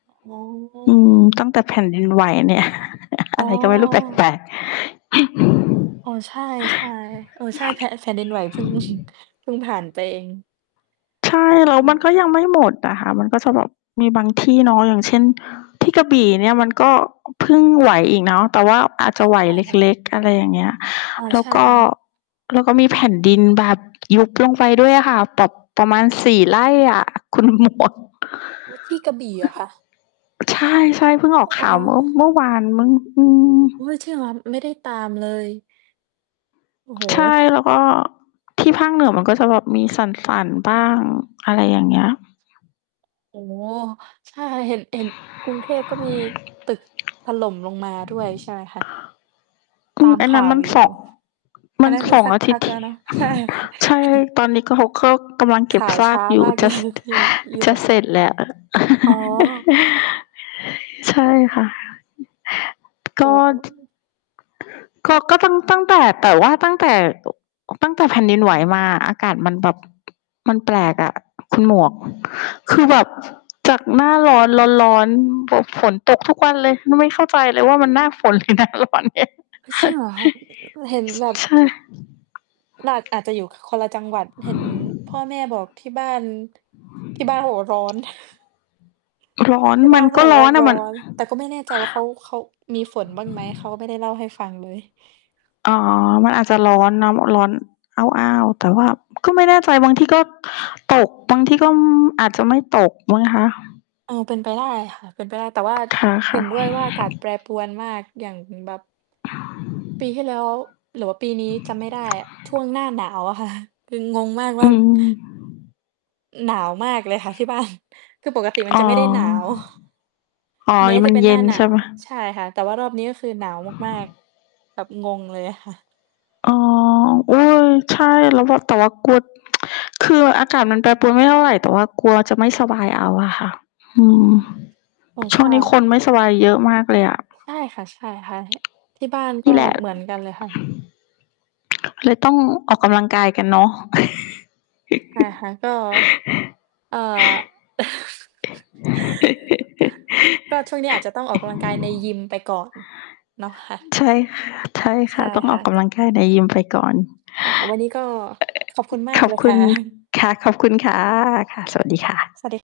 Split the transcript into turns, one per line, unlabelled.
อ๋
อืม
อ
ตั้งแต่แผ่นดินไหวเนี่ย อ
อ๋
ะ
อ
ไรก็ไม่รู้แปลก ๆ
อ๋อ ใช่ ๆ เออ ใช่ แพะ แผ่นดินไหว เพิ่ง เพิ่งผ่านไปเอง
ใช่ แล้
ค
ว
่ะ
มันก็
อือ
ยังไม่หมดอะค่ะ มันก็จะแบบมีบางที่เนาะ อย่างเช่น ที่กระบี่เนี่ย มันก็เพิ่งไหวอีกเนาะ แต่ว่าอาจจะไหว
ค่ะ ๆ
เล็ก ๆ อะไรอย่างเงี้ย
อ๋อ
แล
ใ
้
ช
ว
่
ก็
ค่ะ
แล้วก็มีแผ่นดินแบบยุบลงไป ด้วยอะค่ะ แบบประมาณ 4 ไร่อะ คุณ หมวก
อุ๊ย ที่กระบี่เหรอคะ?
ใช่ ๆ เพิ่งออ
อ
ก
อ
ข
๋
่
อ
าวเมื่อ เมื่อวาน มั้ง อืม
โอ๊ย จริงเหรอ? ไม่ได้ตามเลย โอ้โฮ
ใช่ แล้วก็ ที่ภาคเหนือ มันก็จะแบบมีสั่น ๆ บ้าง อะไรอย่างเงี้ย
โอ้โฮ ใช่ เห็น เห็นกรุงเทพก็มีตึกถล่มลงมาด้วยใช่ไหมคะ?
อ
ต
ื
า
ม
ม
อัน
ข
นั
่
้น
าว
มัน
อย
เส
ู่
าะ ม
อั
ั
น
น
นั้นค
ส
ือ
อง
สัก
อา
พ
ทิต
ั
ย
ก
์ ท
แล
ี
้วเนาะ ใช่
ใช่ ตอนนี้ก็ เขาก็กำลังเก
ค
็บ
่ะ ข่าว
ซ
ช
า
้
ก
า
อยู่
มาก
จ
เล
ะ
ย ที่ยุ
จ
โร
ะ
ป
เสร็จแล้ว
อ๋อ
ใช่ค่ะ ก็
โอ้โ
ช
ฮ
ก็ ก็ตั้ง ตั้งแต่ แต่ว่าตั้งแต่ ตั้งแต่แผ่นดินไหวมาอะ อากาศมันแบบ มันแปลกอะคุณหมวก คือแบบจากหน้าร้อน ร้อน ๆ แบบฝนตกทุกวันเลย นี่ไม่เข้าใจเลยว่า มันหน้าฝน หรือหน้าร้อนเนี่ย
เฮ้ย จริงเหรอคะ? คือเห็น
ช
แบบ
ใช่
หนาด อาจจะอยู่ ค คนละจังหวัด เห็นพ่อแม่บอกที่บ้าน ที่บ้านเขาบอกว่าร้อน
ร้อน
ที่
ม
บ้
ั
า
น
นเข
ก
า
็
บอก
ร
ว
้
่
อ
า
นอ
ร
ะ
้อ
มัน
น แต่ก็ไม่แน่ใจว่าเขา เขามีฝนบ้างไหม เขาก็ไม่ได้เล่าให้ฟังเลย
อ๋อ มันอาจจะร้อนเนาะ ร้อนอ้าว ๆ แต่ว่าก็ไม่แน่ใจ บางทีก็ตก บางที่ก็ อืม อาจจะไม่ตกมั้งคะ
เออ เป็นไปได้ค่ะ เป็นไปได้ แต่ว่า
ค
เห็
่ะ
นด้วย
ๆ
ว่าอากาศแปรปรวนมาก อย่างแบบ ปีที่แล้ว หรือว่าปีนี้จำไม่ได้อะ ช่วงหน้าหนาวอะ ค่ะ คืองงมาก
อ
ว่า
ืม
หนาวมากเลยค่ะ ที่บ้าน คือปกติมัน
อ๋
จ
อ
ะไม่ได้ หนาว
อ๋อ อ
แม
ัน
้
นี้
จ
ม
ะ
ัน
เป็น
เย
หน้
็
า
น
หนา
ใช่เ
ว
ปล่า?
ใช่ค่ะ แต่ว่ารอบนี้ก็คือหนาวมาก ๆ แบบงงเลยอะค่ะ
อ๋อ โอ๊ย ใช่ แล้วแบบ แต่ว่ากลัว คืออากาศมันแปรปรวนไม่เท่าไร แต่ว่ากลัวจะไม่สบายเอาอะค่ะ อื
อ๋อ
ม
อ๋อ
ช
ใช
่วงนี้ค
่
นไม่สบายเยอะมากเลยอะ
ใช่ค่ะ ๆ ท ที่บ้าน
น
ก
ี
็
่แหละ
เหมือนกันเลยค่ะ
เลยต้องออกกำลังกายกันเนาะ
อะฮะ ก็ เอ่อ ก็ช่วงนี้อาจจะต้องออกกำลังกายในยิมไปก่อน เนาะคะ
ใช่ ค ใช่ค
ใช
่ะ
่
ต้อง
ค
อ
่
อ
ะ
กก
ก
ำ
็
ลังกายในยิมไปก่อน
ค่ะ วันนี้ก็ ขอบคุณมา
ข
ก
อ
เ
บ
ลย
ค
ค
ุ
่
ณ
ะ
ค่ะ ขอบคุณค่ะ ค่ะ สวัสดีค่ะ
สวัสดี